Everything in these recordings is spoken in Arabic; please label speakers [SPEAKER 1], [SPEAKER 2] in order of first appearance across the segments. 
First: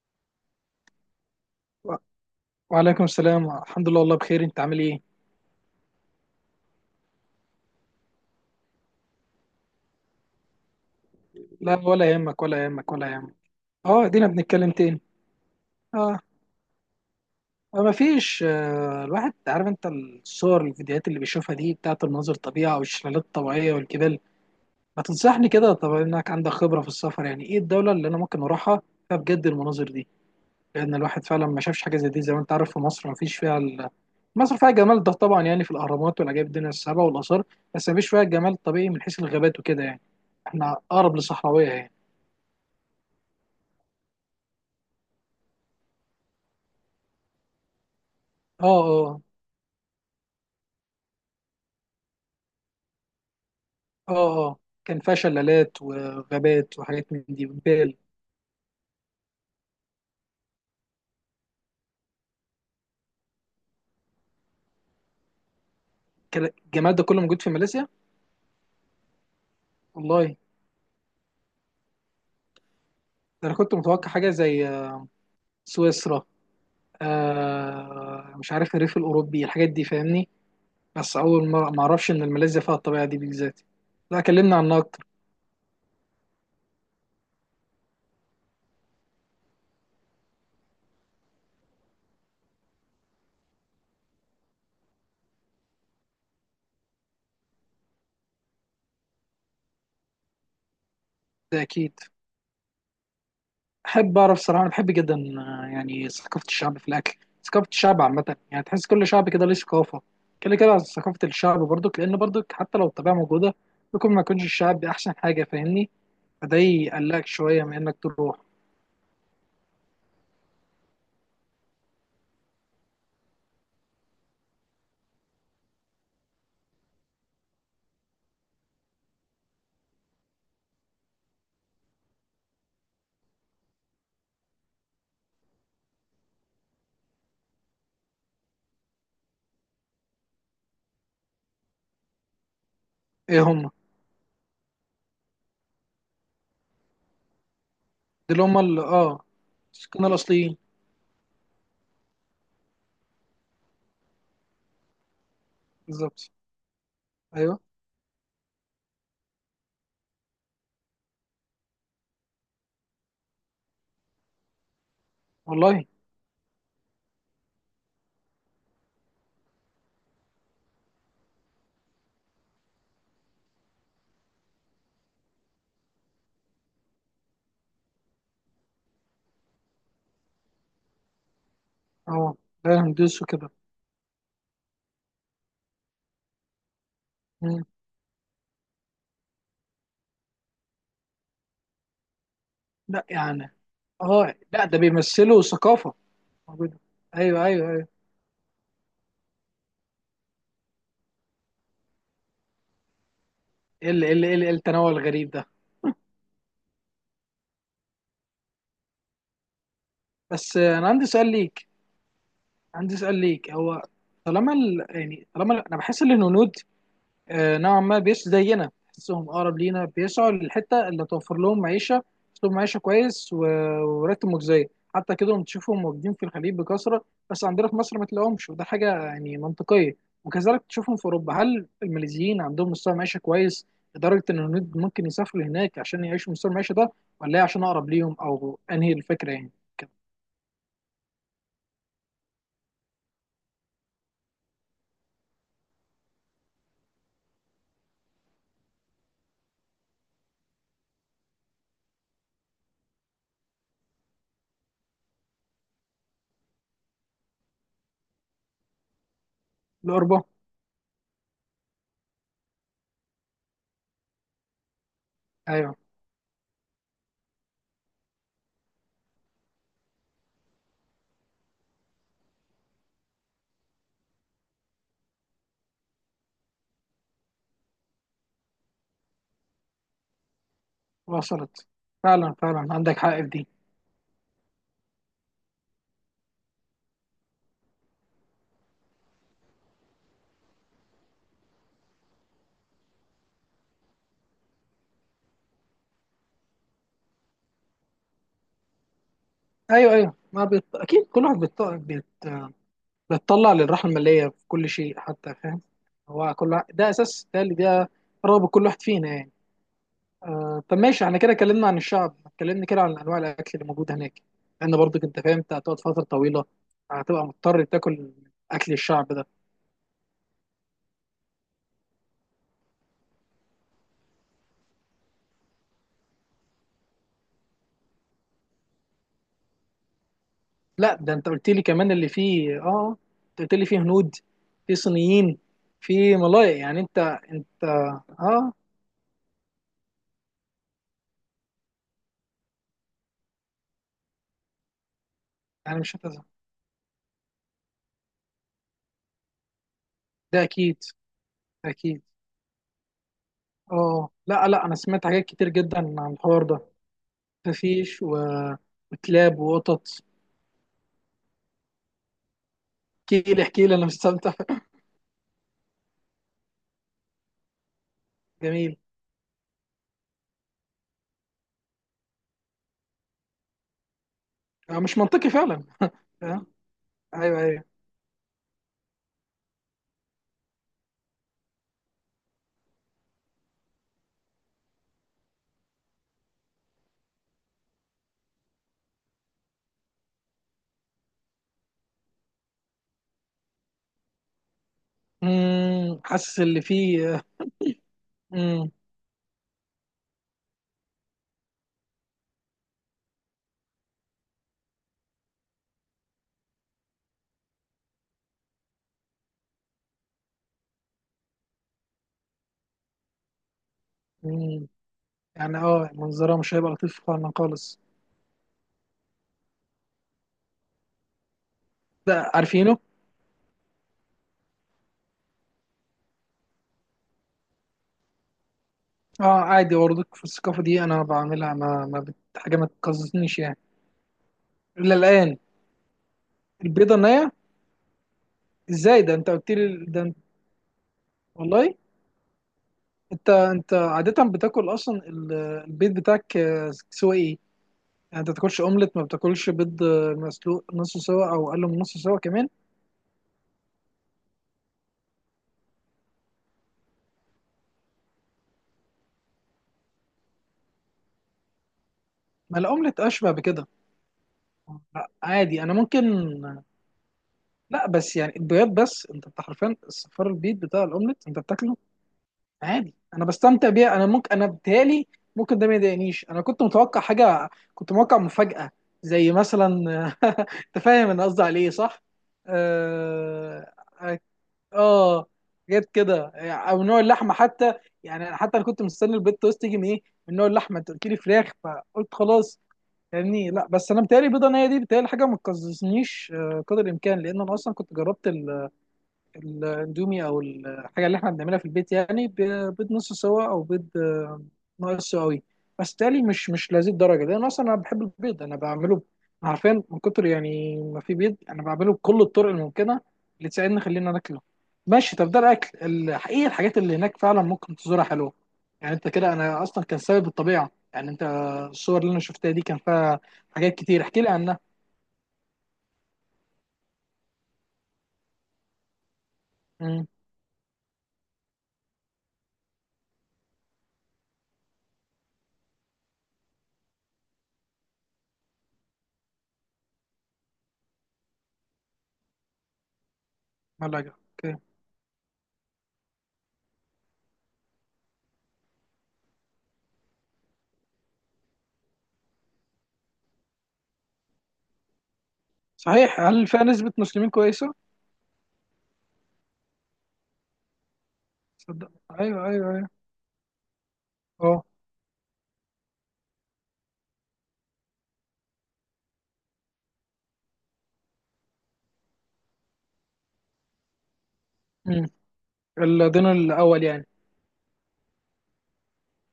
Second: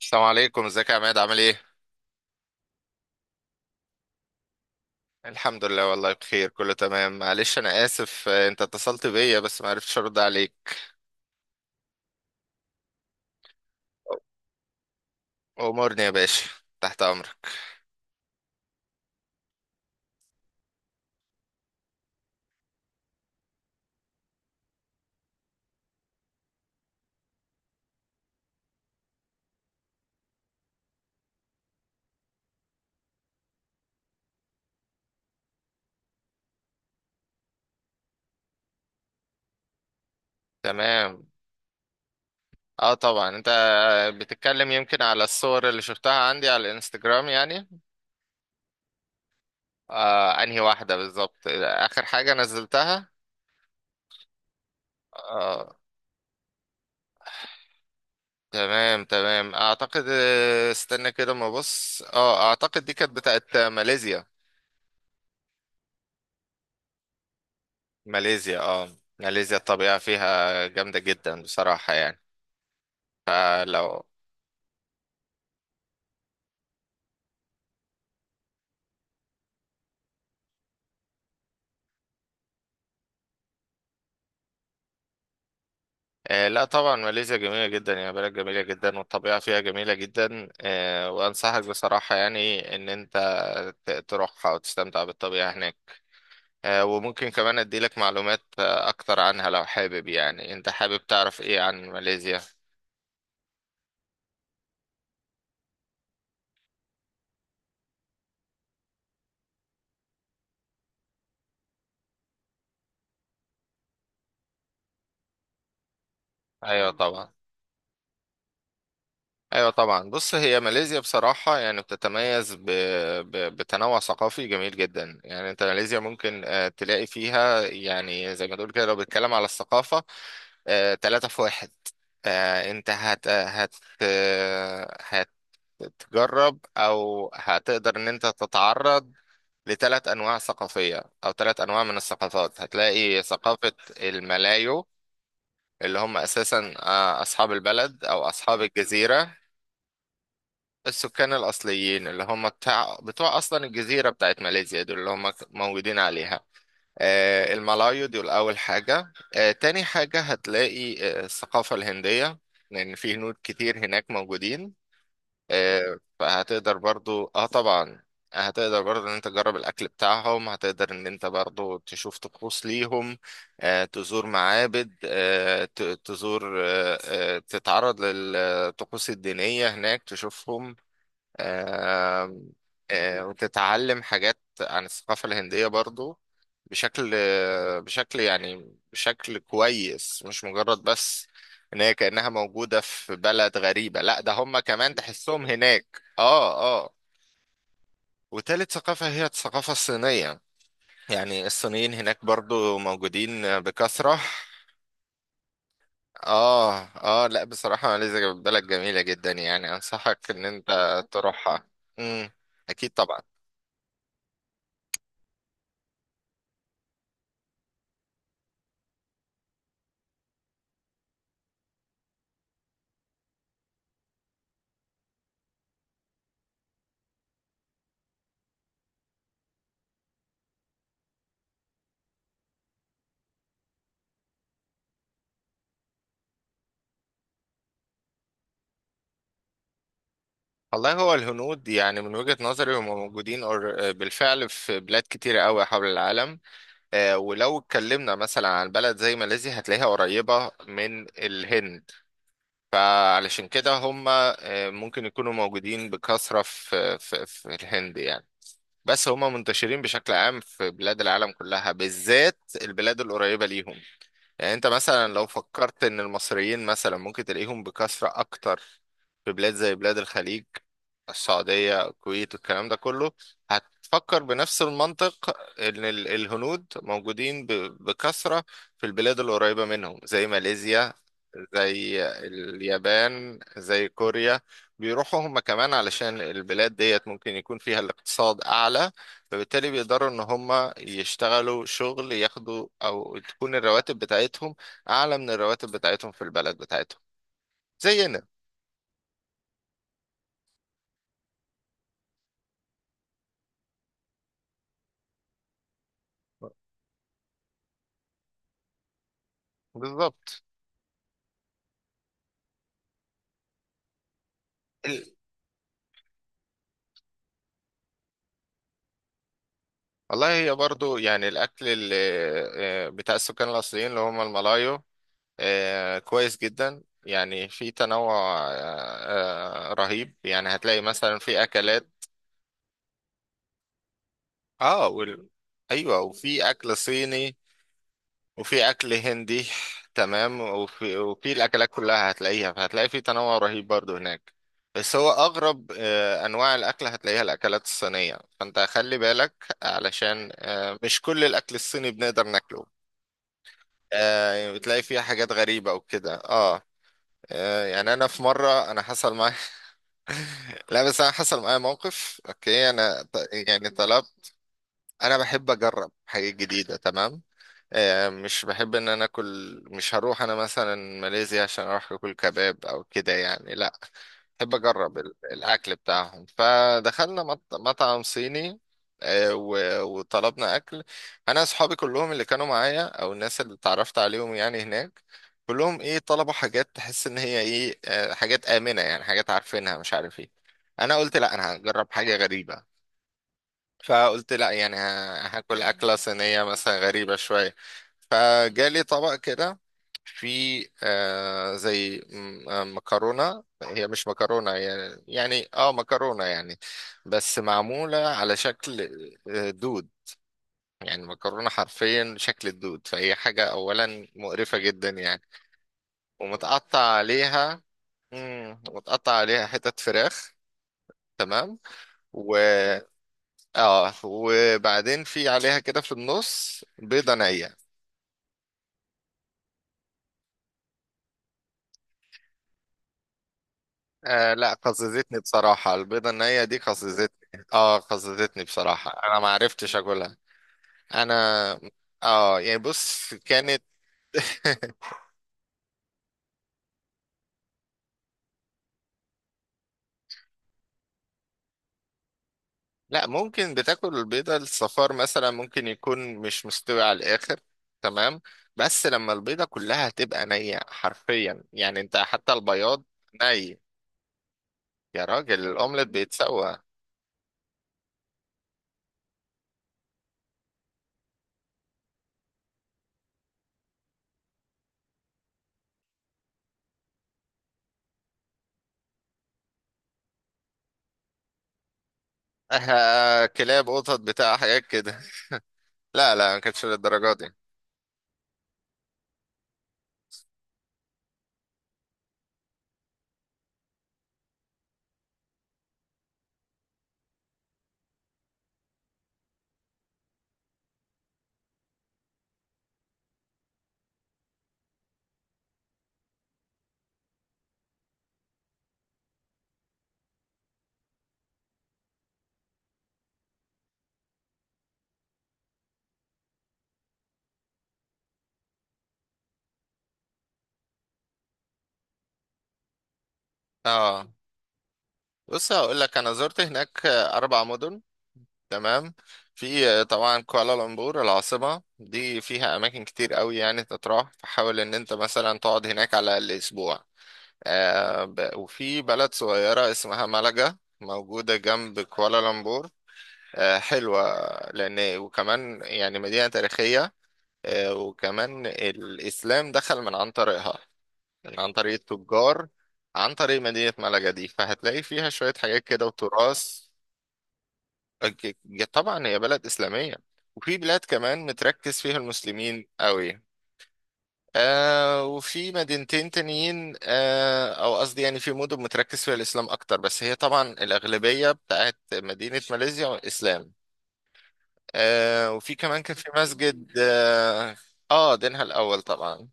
[SPEAKER 1] السلام عليكم، ازيك يا عماد؟ عامل ايه؟
[SPEAKER 2] و- وعليكم السلام، الحمد لله والله بخير. انت عامل ايه؟
[SPEAKER 1] الحمد لله والله بخير، كله تمام. معلش انا اسف، انت اتصلت بيا بس ما عرفتش ارد عليك.
[SPEAKER 2] لا ولا يهمك، ولا يهمك، ولا يهمك. اه دينا بنتكلم تاني.
[SPEAKER 1] امورني يا
[SPEAKER 2] اه
[SPEAKER 1] باشا، تحت امرك.
[SPEAKER 2] ما فيش. الواحد عارف، انت الصور الفيديوهات اللي بيشوفها دي بتاعت المناظر الطبيعة والشلالات الطبيعية والجبال، ما تنصحني كده. طب انك عندك خبرة في السفر، يعني ايه الدولة اللي انا ممكن اروحها فيها بجد المناظر دي؟ لان الواحد فعلا ما شافش حاجة زي دي. زي ما انت عارف، في مصر ما فيش فيها مصر فيها جمال ده طبعا، يعني في الاهرامات والعجائب الدنيا السبع والاثار، بس ما فيش فيها الجمال الطبيعي من حيث الغابات وكده يعني. احنا اقرب
[SPEAKER 1] تمام.
[SPEAKER 2] لصحراوية يعني.
[SPEAKER 1] اه طبعا، انت بتتكلم يمكن على الصور اللي شفتها عندي على الانستجرام يعني.
[SPEAKER 2] اه. اه.
[SPEAKER 1] آه، انهي واحدة بالظبط اخر حاجة نزلتها؟
[SPEAKER 2] اه. اه كان فيها
[SPEAKER 1] اه.
[SPEAKER 2] شلالات وغابات وحاجات من دي وجبال.
[SPEAKER 1] تمام اعتقد، استنى كده ما بص، اه اعتقد دي كانت بتاعت ماليزيا.
[SPEAKER 2] كان الجمال ده كله موجود في ماليزيا؟
[SPEAKER 1] ماليزيا، اه. ماليزيا الطبيعة
[SPEAKER 2] والله
[SPEAKER 1] فيها جامدة جدا بصراحة يعني.
[SPEAKER 2] ده انا كنت
[SPEAKER 1] فلو،
[SPEAKER 2] متوقع حاجه زي سويسرا، آه مش عارف الريف الاوروبي الحاجات دي، فاهمني. بس اول مره ما اعرفش ان ماليزيا فيها الطبيعه دي بالذات. لا كلمنا عنها اكتر.
[SPEAKER 1] آه لا طبعا ماليزيا جميلة جدا يعني، بلد جميلة جدا والطبيعة فيها جميلة جدا. وأنصحك بصراحة يعني إن أنت تروحها وتستمتع بالطبيعة هناك. وممكن كمان أديلك معلومات أكتر عنها لو حابب. يعني أنت حابب تعرف إيه
[SPEAKER 2] ده
[SPEAKER 1] عن
[SPEAKER 2] اكيد
[SPEAKER 1] ماليزيا؟
[SPEAKER 2] احب اعرف صراحه. انا بحب جدا يعني ثقافه الشعب في الاكل. ثقافه الشعب عامه، يعني تحس كل شعب كده ليه ثقافه. كده كده ثقافه الشعب برضك، لان برضك حتى لو الطبيعه موجوده، ممكن ما يكونش الشعب دي احسن حاجه، فاهمني. فده
[SPEAKER 1] أيوة
[SPEAKER 2] يقلقك
[SPEAKER 1] طبعا.
[SPEAKER 2] شويه من انك تروح.
[SPEAKER 1] ايوه طبعا، بص هي ماليزيا بصراحه يعني بتتميز بتنوع ثقافي جميل جدا. يعني انت ماليزيا ممكن تلاقي فيها، يعني زي ما تقول كده، لو بتتكلم على الثقافه، تلاتة في واحد. انت هت هت آه، هتجرب او هتقدر ان انت تتعرض لثلاث انواع ثقافيه او ثلاث انواع من الثقافات. هتلاقي
[SPEAKER 2] ايه هم دول؟
[SPEAKER 1] ثقافه الملايو، اللي هم اساسا اصحاب البلد او
[SPEAKER 2] اللي هم
[SPEAKER 1] اصحاب
[SPEAKER 2] ال- اه
[SPEAKER 1] الجزيره.
[SPEAKER 2] السكان الاصليين.
[SPEAKER 1] السكان الأصليين اللي هم بتوع أصلا الجزيرة بتاعت ماليزيا، دول اللي هم موجودين
[SPEAKER 2] بالظبط.
[SPEAKER 1] عليها.
[SPEAKER 2] ايوه.
[SPEAKER 1] الملايو دول أول حاجة. تاني حاجة هتلاقي الثقافة الهندية، لأن في هنود كتير هناك موجودين.
[SPEAKER 2] والله.
[SPEAKER 1] فهتقدر برضو، اه طبعا هتقدر برضو ان انت تجرب الاكل بتاعهم، هتقدر ان انت برضو تشوف طقوس ليهم، تزور معابد، آه، ت- تزور آه، آه، تتعرض للطقوس الدينية هناك تشوفهم.
[SPEAKER 2] اه.
[SPEAKER 1] آم،
[SPEAKER 2] لا
[SPEAKER 1] آه،
[SPEAKER 2] هندوس وكده.
[SPEAKER 1] وتتعلم حاجات عن الثقافة الهندية برضو بشكل
[SPEAKER 2] مم.
[SPEAKER 1] بشكل يعني بشكل كويس، مش مجرد بس ان هي كأنها موجودة
[SPEAKER 2] لا
[SPEAKER 1] في
[SPEAKER 2] يعني
[SPEAKER 1] بلد غريبة، لا ده
[SPEAKER 2] اه
[SPEAKER 1] هم
[SPEAKER 2] لا، ده
[SPEAKER 1] كمان
[SPEAKER 2] بيمثلوا
[SPEAKER 1] تحسهم
[SPEAKER 2] ثقافه
[SPEAKER 1] هناك. اه
[SPEAKER 2] موجوده.
[SPEAKER 1] اه.
[SPEAKER 2] ايوه ايوه ايوه.
[SPEAKER 1] وتالت ثقافة هي الثقافة الصينية، يعني الصينيين هناك برضو موجودين
[SPEAKER 2] ايه ال- ايه
[SPEAKER 1] بكثرة.
[SPEAKER 2] ال- إيه التنوع الغريب ده!
[SPEAKER 1] اه اه، لا بصراحة ماليزيا بلد جميلة جدا، يعني انصحك ان
[SPEAKER 2] بس
[SPEAKER 1] انت
[SPEAKER 2] انا عندي سؤال
[SPEAKER 1] تروحها.
[SPEAKER 2] ليك.
[SPEAKER 1] امم، اكيد
[SPEAKER 2] عندي سؤال
[SPEAKER 1] طبعا.
[SPEAKER 2] ليك، هو طالما ال... يعني طالما ال- انا بحس ان الهنود نوعا ما بيش زينا، بحسهم اقرب لينا، بيسعوا للحته اللي توفر لهم معيشه، اسلوب معيشه كويس وراتب مجزي. حتى كده هم تشوفهم موجودين في الخليج بكثره، بس عندنا في مصر ما تلاقيهمش، وده حاجه يعني منطقيه. وكذلك تشوفهم في اوروبا. هل الماليزيين عندهم مستوى معيشه كويس لدرجه ان الهنود ممكن يسافروا هناك عشان يعيشوا مستوى المعيشه ده؟ ولا هي عشان اقرب ليهم، او انهي الفكره يعني كده؟
[SPEAKER 1] والله هو الهنود يعني من وجهة نظري هم موجودين بالفعل في بلاد كتيرة قوي حول العالم. ولو اتكلمنا مثلا عن بلد زي ماليزيا هتلاقيها قريبة من الهند، فعلشان كده هم ممكن يكونوا موجودين بكثرة في الهند يعني. بس هم منتشرين بشكل
[SPEAKER 2] لاوروبا.
[SPEAKER 1] عام في بلاد العالم كلها، بالذات البلاد القريبة ليهم. يعني انت مثلا لو
[SPEAKER 2] ايوه
[SPEAKER 1] فكرت ان المصريين مثلا ممكن تلاقيهم بكثرة اكتر في بلاد زي بلاد الخليج، السعودية الكويت والكلام ده كله، هتفكر بنفس المنطق ان الهنود موجودين بكثرة في البلاد القريبة منهم، زي ماليزيا،
[SPEAKER 2] وصلت.
[SPEAKER 1] زي
[SPEAKER 2] فعلا فعلا عندك حق في
[SPEAKER 1] اليابان،
[SPEAKER 2] دي.
[SPEAKER 1] زي كوريا. بيروحوا هم كمان علشان البلاد ديت ممكن يكون فيها الاقتصاد اعلى، فبالتالي بيقدروا ان هم يشتغلوا شغل ياخدوا، او تكون الرواتب بتاعتهم اعلى من الرواتب بتاعتهم في البلد بتاعتهم، زينا
[SPEAKER 2] ايوه ايوه. ما بيط... اكيد كل واحد بيط... بيت... بيتطلع للراحه الماليه في كل شيء حتى، فاهم. ده اساس، ده اللي ده رغبه كل واحد فينا يعني.
[SPEAKER 1] بالظبط.
[SPEAKER 2] طب ماشي، احنا كده اتكلمنا عن الشعب، اتكلمنا كده عن انواع الاكل اللي موجود هناك. لان
[SPEAKER 1] ال-
[SPEAKER 2] برضك انت فاهم، انت هتقعد فتره طويله، هتبقى مضطر تاكل اكل الشعب ده.
[SPEAKER 1] والله هي برضو يعني الاكل اللي بتاع السكان الاصليين اللي هم الملايو كويس جدا. يعني في تنوع رهيب، يعني هتلاقي
[SPEAKER 2] لا ده
[SPEAKER 1] مثلا
[SPEAKER 2] انت
[SPEAKER 1] في
[SPEAKER 2] قلت لي
[SPEAKER 1] اكلات.
[SPEAKER 2] كمان اللي فيه اه، انت قلت لي فيه هنود، في
[SPEAKER 1] اه وال...
[SPEAKER 2] صينيين،
[SPEAKER 1] ايوه
[SPEAKER 2] في
[SPEAKER 1] وفي
[SPEAKER 2] ملايق،
[SPEAKER 1] اكل
[SPEAKER 2] يعني انت
[SPEAKER 1] صيني
[SPEAKER 2] انت اه.
[SPEAKER 1] وفي اكل هندي. تمام، وفي الاكلات كلها هتلاقيها، فهتلاقي في تنوع رهيب برضو هناك. بس هو اغرب
[SPEAKER 2] يعني مش هتزهق،
[SPEAKER 1] انواع الاكل هتلاقيها الاكلات الصينيه، فانت خلي بالك علشان
[SPEAKER 2] ده اكيد.
[SPEAKER 1] مش كل الاكل الصيني
[SPEAKER 2] اكيد.
[SPEAKER 1] بنقدر ناكله.
[SPEAKER 2] اه لا
[SPEAKER 1] يعني
[SPEAKER 2] لا، انا
[SPEAKER 1] بتلاقي فيها
[SPEAKER 2] سمعت حاجات
[SPEAKER 1] حاجات
[SPEAKER 2] كتير
[SPEAKER 1] غريبه
[SPEAKER 2] جدا عن
[SPEAKER 1] وكده.
[SPEAKER 2] الحوار ده.
[SPEAKER 1] اه، يعني
[SPEAKER 2] مفيش
[SPEAKER 1] انا
[SPEAKER 2] و...
[SPEAKER 1] في مره انا حصل معايا
[SPEAKER 2] وكلاب وقطط.
[SPEAKER 1] لا بس انا حصل معايا موقف، اوكي.
[SPEAKER 2] احكي لي احكي
[SPEAKER 1] يعني
[SPEAKER 2] لي انا
[SPEAKER 1] طلبت،
[SPEAKER 2] مستمتع.
[SPEAKER 1] انا بحب اجرب حاجات جديده، تمام. مش بحب
[SPEAKER 2] جميل.
[SPEAKER 1] ان انا اكل، مش هروح انا مثلا ماليزيا عشان اروح اكل كباب او كده يعني، لا بحب اجرب
[SPEAKER 2] مش منطقي فعلا.
[SPEAKER 1] الاكل بتاعهم.
[SPEAKER 2] آه،
[SPEAKER 1] فدخلنا
[SPEAKER 2] ايوه ايوه.
[SPEAKER 1] مطعم صيني، وطلبنا اكل. انا اصحابي كلهم اللي كانوا معايا او الناس اللي اتعرفت عليهم يعني هناك، كلهم ايه، طلبوا حاجات تحس ان هي ايه، حاجات آمنة يعني، حاجات عارفينها مش عارف ايه. انا قلت لا انا هجرب حاجة غريبة، فقلت لا يعني هاكل أكلة
[SPEAKER 2] حاسس
[SPEAKER 1] صينية
[SPEAKER 2] اللي
[SPEAKER 1] مثلا غريبة
[SPEAKER 2] فيه.
[SPEAKER 1] شوية.
[SPEAKER 2] امم
[SPEAKER 1] فجالي طبق كده في آه زي م- آه، مكرونة، هي مش مكرونة، يعني اه مكرونة يعني، بس معمولة على شكل دود. يعني مكرونة حرفيا شكل الدود، فهي حاجة أولا مقرفة
[SPEAKER 2] امم
[SPEAKER 1] جدا يعني.
[SPEAKER 2] يعني اه منظرها مش هيبقى
[SPEAKER 1] ومتقطع
[SPEAKER 2] لطيف فعلا
[SPEAKER 1] عليها،
[SPEAKER 2] خالص.
[SPEAKER 1] متقطع عليها حتت فراخ، تمام.
[SPEAKER 2] ده عارفينه.
[SPEAKER 1] اه وبعدين في عليها كده في النص بيضة نية.
[SPEAKER 2] اه عادي، برضك في الثقافه دي انا بعملها ما ما بت... حاجه ما تقززنيش يعني.
[SPEAKER 1] آه لا
[SPEAKER 2] الا
[SPEAKER 1] قززتني
[SPEAKER 2] الان
[SPEAKER 1] بصراحة، البيضة النية دي
[SPEAKER 2] البيضه النيه؟
[SPEAKER 1] قززتني، اه قززتني بصراحة،
[SPEAKER 2] ازاي ده
[SPEAKER 1] انا ما
[SPEAKER 2] انت قلت لي،
[SPEAKER 1] عرفتش
[SPEAKER 2] ده
[SPEAKER 1] اكلها.
[SPEAKER 2] انت...
[SPEAKER 1] انا
[SPEAKER 2] والله.
[SPEAKER 1] اه يعني بص
[SPEAKER 2] انت
[SPEAKER 1] كانت
[SPEAKER 2] انت عادة بتاكل اصلا البيض بتاعك سوا ايه؟ يعني انت بتاكلش اومليت؟ ما بتاكلش بيض مسلوق نص سوا او اقل من نص سوا كمان؟
[SPEAKER 1] لا، ممكن بتاكل البيضة، الصفار مثلا ممكن يكون مش مستوي على الآخر، تمام، بس لما البيضة كلها تبقى نية حرفيا، يعني انت حتى
[SPEAKER 2] ما
[SPEAKER 1] البياض
[SPEAKER 2] الاومليت اشبه
[SPEAKER 1] ني.
[SPEAKER 2] بكده.
[SPEAKER 1] يا
[SPEAKER 2] لا،
[SPEAKER 1] راجل
[SPEAKER 2] عادي انا
[SPEAKER 1] الأومليت
[SPEAKER 2] ممكن.
[SPEAKER 1] بيتسوى.
[SPEAKER 2] لا بس يعني البيض، بس انت بتاع حرفيا الصفار. البيض بتاع الاومليت انت بتاكله عادي، انا بستمتع بيها. انا ممكن، انا بتهيألي ممكن ده ما يضايقنيش. انا كنت متوقع حاجة، كنت متوقع مفاجأة، زي مثلا انت فاهم انا قصدي على ايه صح؟
[SPEAKER 1] آه كلاب
[SPEAKER 2] آه،
[SPEAKER 1] قطط بتاع حاجات كده،
[SPEAKER 2] اه جت
[SPEAKER 1] لا
[SPEAKER 2] كده،
[SPEAKER 1] لا ما كانتش
[SPEAKER 2] او نوع
[SPEAKER 1] للدرجه دي.
[SPEAKER 2] اللحمه حتى. يعني انا حتى انا كنت مستني البيت توست تيجي من ايه، من نوع اللحمه. انت قلت لي فراخ فقلت خلاص، فاهمني. لا بس انا بتهيألي بيضه نيه دي بتهيألي حاجه ما تقززنيش قدر الامكان، لان انا اصلا كنت جربت الاندومي او الحاجه اللي احنا بنعملها في البيت، يعني بيض نص سوا او بيض ناقص سواوي. بس تالي مش لهذه الدرجه، لان اصلا انا بحب البيض. انا بعمله، عارفين، من كتر يعني ما في بيض انا بعمله بكل الطرق الممكنه اللي تساعدني خلينا ناكله. ماشي، طب ده الاكل. الحقيقه الحاجات اللي هناك فعلا ممكن تزورها حلوه. يعني انت كده، انا اصلا كان سبب الطبيعه. يعني انت الصور اللي انا شفتها دي كان فيها حاجات كتير،
[SPEAKER 1] اه،
[SPEAKER 2] احكي لي عنها.
[SPEAKER 1] بص هقول لك، انا زرت هناك اربع مدن، تمام. في
[SPEAKER 2] امم.
[SPEAKER 1] طبعا كوالالمبور العاصمه، دي فيها اماكن كتير قوي يعني تتراح، فحاول ان انت مثلا تقعد هناك على الاقل اسبوع. وفي بلد صغيره اسمها مالاجا موجوده جنب كوالالمبور، آه
[SPEAKER 2] ملاجئ،
[SPEAKER 1] حلوه،
[SPEAKER 2] اوكي.
[SPEAKER 1] لان وكمان يعني مدينه تاريخيه، آه وكمان الاسلام دخل من عن طريقها، يعني عن طريق التجار، عن طريق مدينة ملقا دي، فهتلاقي فيها شوية حاجات كده
[SPEAKER 2] صحيح، هل فيها
[SPEAKER 1] وتراث.
[SPEAKER 2] نسبه مسلمين كويسه؟
[SPEAKER 1] أك- طبعا هي بلد إسلامية، وفي بلاد كمان متركز
[SPEAKER 2] صدق.
[SPEAKER 1] فيها
[SPEAKER 2] ايوه
[SPEAKER 1] المسلمين
[SPEAKER 2] ايوه ايوه.
[SPEAKER 1] قوي.
[SPEAKER 2] اه.
[SPEAKER 1] آه وفي مدينتين تانيين آه أو قصدي يعني في مدن متركز فيها الإسلام أكتر، بس هي طبعا الأغلبية بتاعت مدينة ماليزيا إسلام.
[SPEAKER 2] أمم.
[SPEAKER 1] آه وفي كمان كان في
[SPEAKER 2] الدينار
[SPEAKER 1] مسجد
[SPEAKER 2] الاول يعني.
[SPEAKER 1] آه, آه دينها الأول طبعا.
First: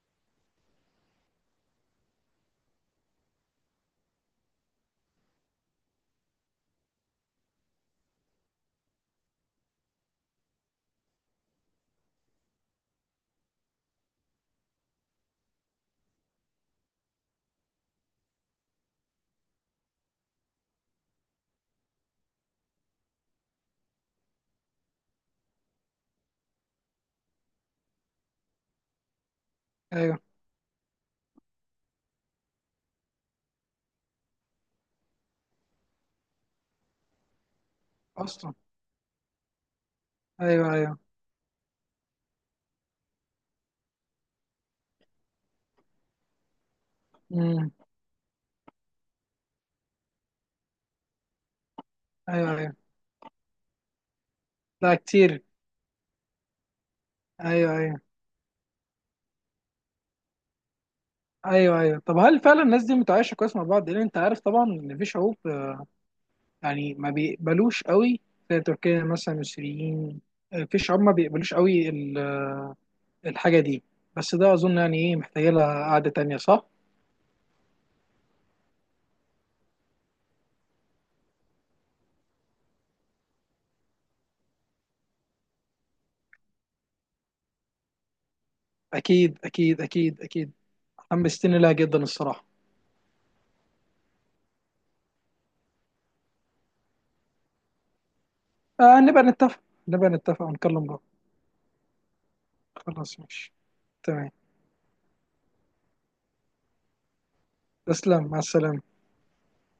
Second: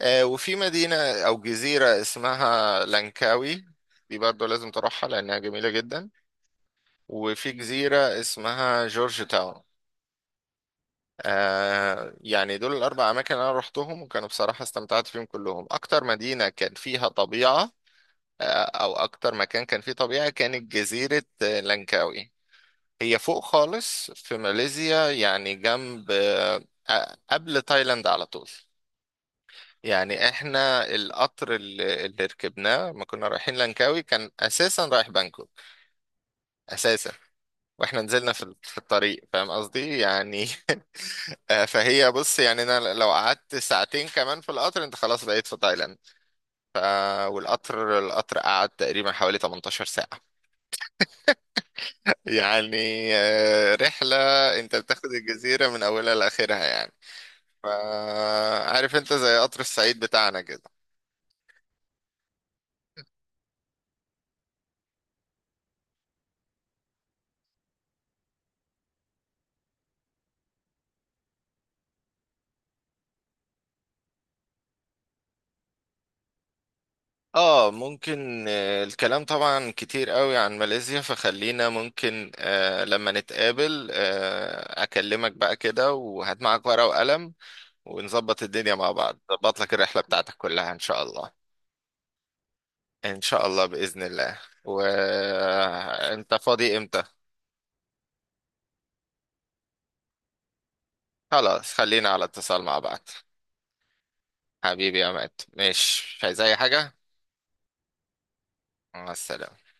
[SPEAKER 1] وفي مدينة أو جزيرة اسمها لانكاوي، دي برضه لازم تروحها لأنها جميلة جدا. وفي جزيرة اسمها جورج تاون. آه يعني دول الأربع أماكن أنا روحتهم، وكانوا بصراحة استمتعت فيهم كلهم. أكتر مدينة كان فيها طبيعة آه أو أكتر مكان كان فيه طبيعة كانت جزيرة لانكاوي. هي فوق خالص في ماليزيا يعني، جنب قبل تايلاند على طول.
[SPEAKER 2] ايوه
[SPEAKER 1] يعني احنا القطر اللي ركبناه لما كنا رايحين لانكاوي كان اساسا رايح بانكوك اساسا، واحنا نزلنا
[SPEAKER 2] اصلا.
[SPEAKER 1] في الطريق، فاهم قصدي يعني.
[SPEAKER 2] ايوه ايوه.
[SPEAKER 1] فهي بص يعني، انا لو قعدت ساعتين كمان في القطر انت خلاص بقيت في تايلاند. ف
[SPEAKER 2] امم.
[SPEAKER 1] القطر قعد تقريبا حوالي 18 ساعة
[SPEAKER 2] ايوه ايوه.
[SPEAKER 1] يعني. رحلة، انت
[SPEAKER 2] لا
[SPEAKER 1] بتاخد
[SPEAKER 2] كتير.
[SPEAKER 1] الجزيرة من اولها لاخرها يعني. ف-
[SPEAKER 2] ايوه ايوه
[SPEAKER 1] عارف انت زي قطر الصعيد بتاعنا كده.
[SPEAKER 2] ايوه. ايوه طب هل فعلا الناس دي متعايشه كويس مع بعض؟ لان انت عارف طبعا ان في شعوب يعني ما بيقبلوش قوي، زي تركيا مثلا السوريين. في شعوب ما بيقبلوش قوي الحاجه دي. بس ده اظن يعني ايه محتاجه لها قعده تانيه صح.
[SPEAKER 1] اه ممكن، الكلام طبعا كتير قوي عن ماليزيا، فخلينا ممكن لما نتقابل اكلمك بقى كده، وهات معاك ورقة وقلم، ونظبط الدنيا مع بعض،
[SPEAKER 2] اكيد
[SPEAKER 1] ظبط لك
[SPEAKER 2] اكيد
[SPEAKER 1] الرحلة
[SPEAKER 2] اكيد
[SPEAKER 1] بتاعتك
[SPEAKER 2] اكيد.
[SPEAKER 1] كلها ان شاء الله.
[SPEAKER 2] حمستني لها جدا الصراحه.
[SPEAKER 1] ان شاء الله بإذن الله. وانت فاضي امتى؟
[SPEAKER 2] نبقى نتفق. نبقى نتفق ونكلم بعض.
[SPEAKER 1] خلاص خلينا على اتصال مع بعض.
[SPEAKER 2] خلاص ماشي. تمام.
[SPEAKER 1] حبيبي يا مات، ماشي، مش عايز اي حاجة؟
[SPEAKER 2] تسلم، مع السلامة.
[SPEAKER 1] مع السلامة.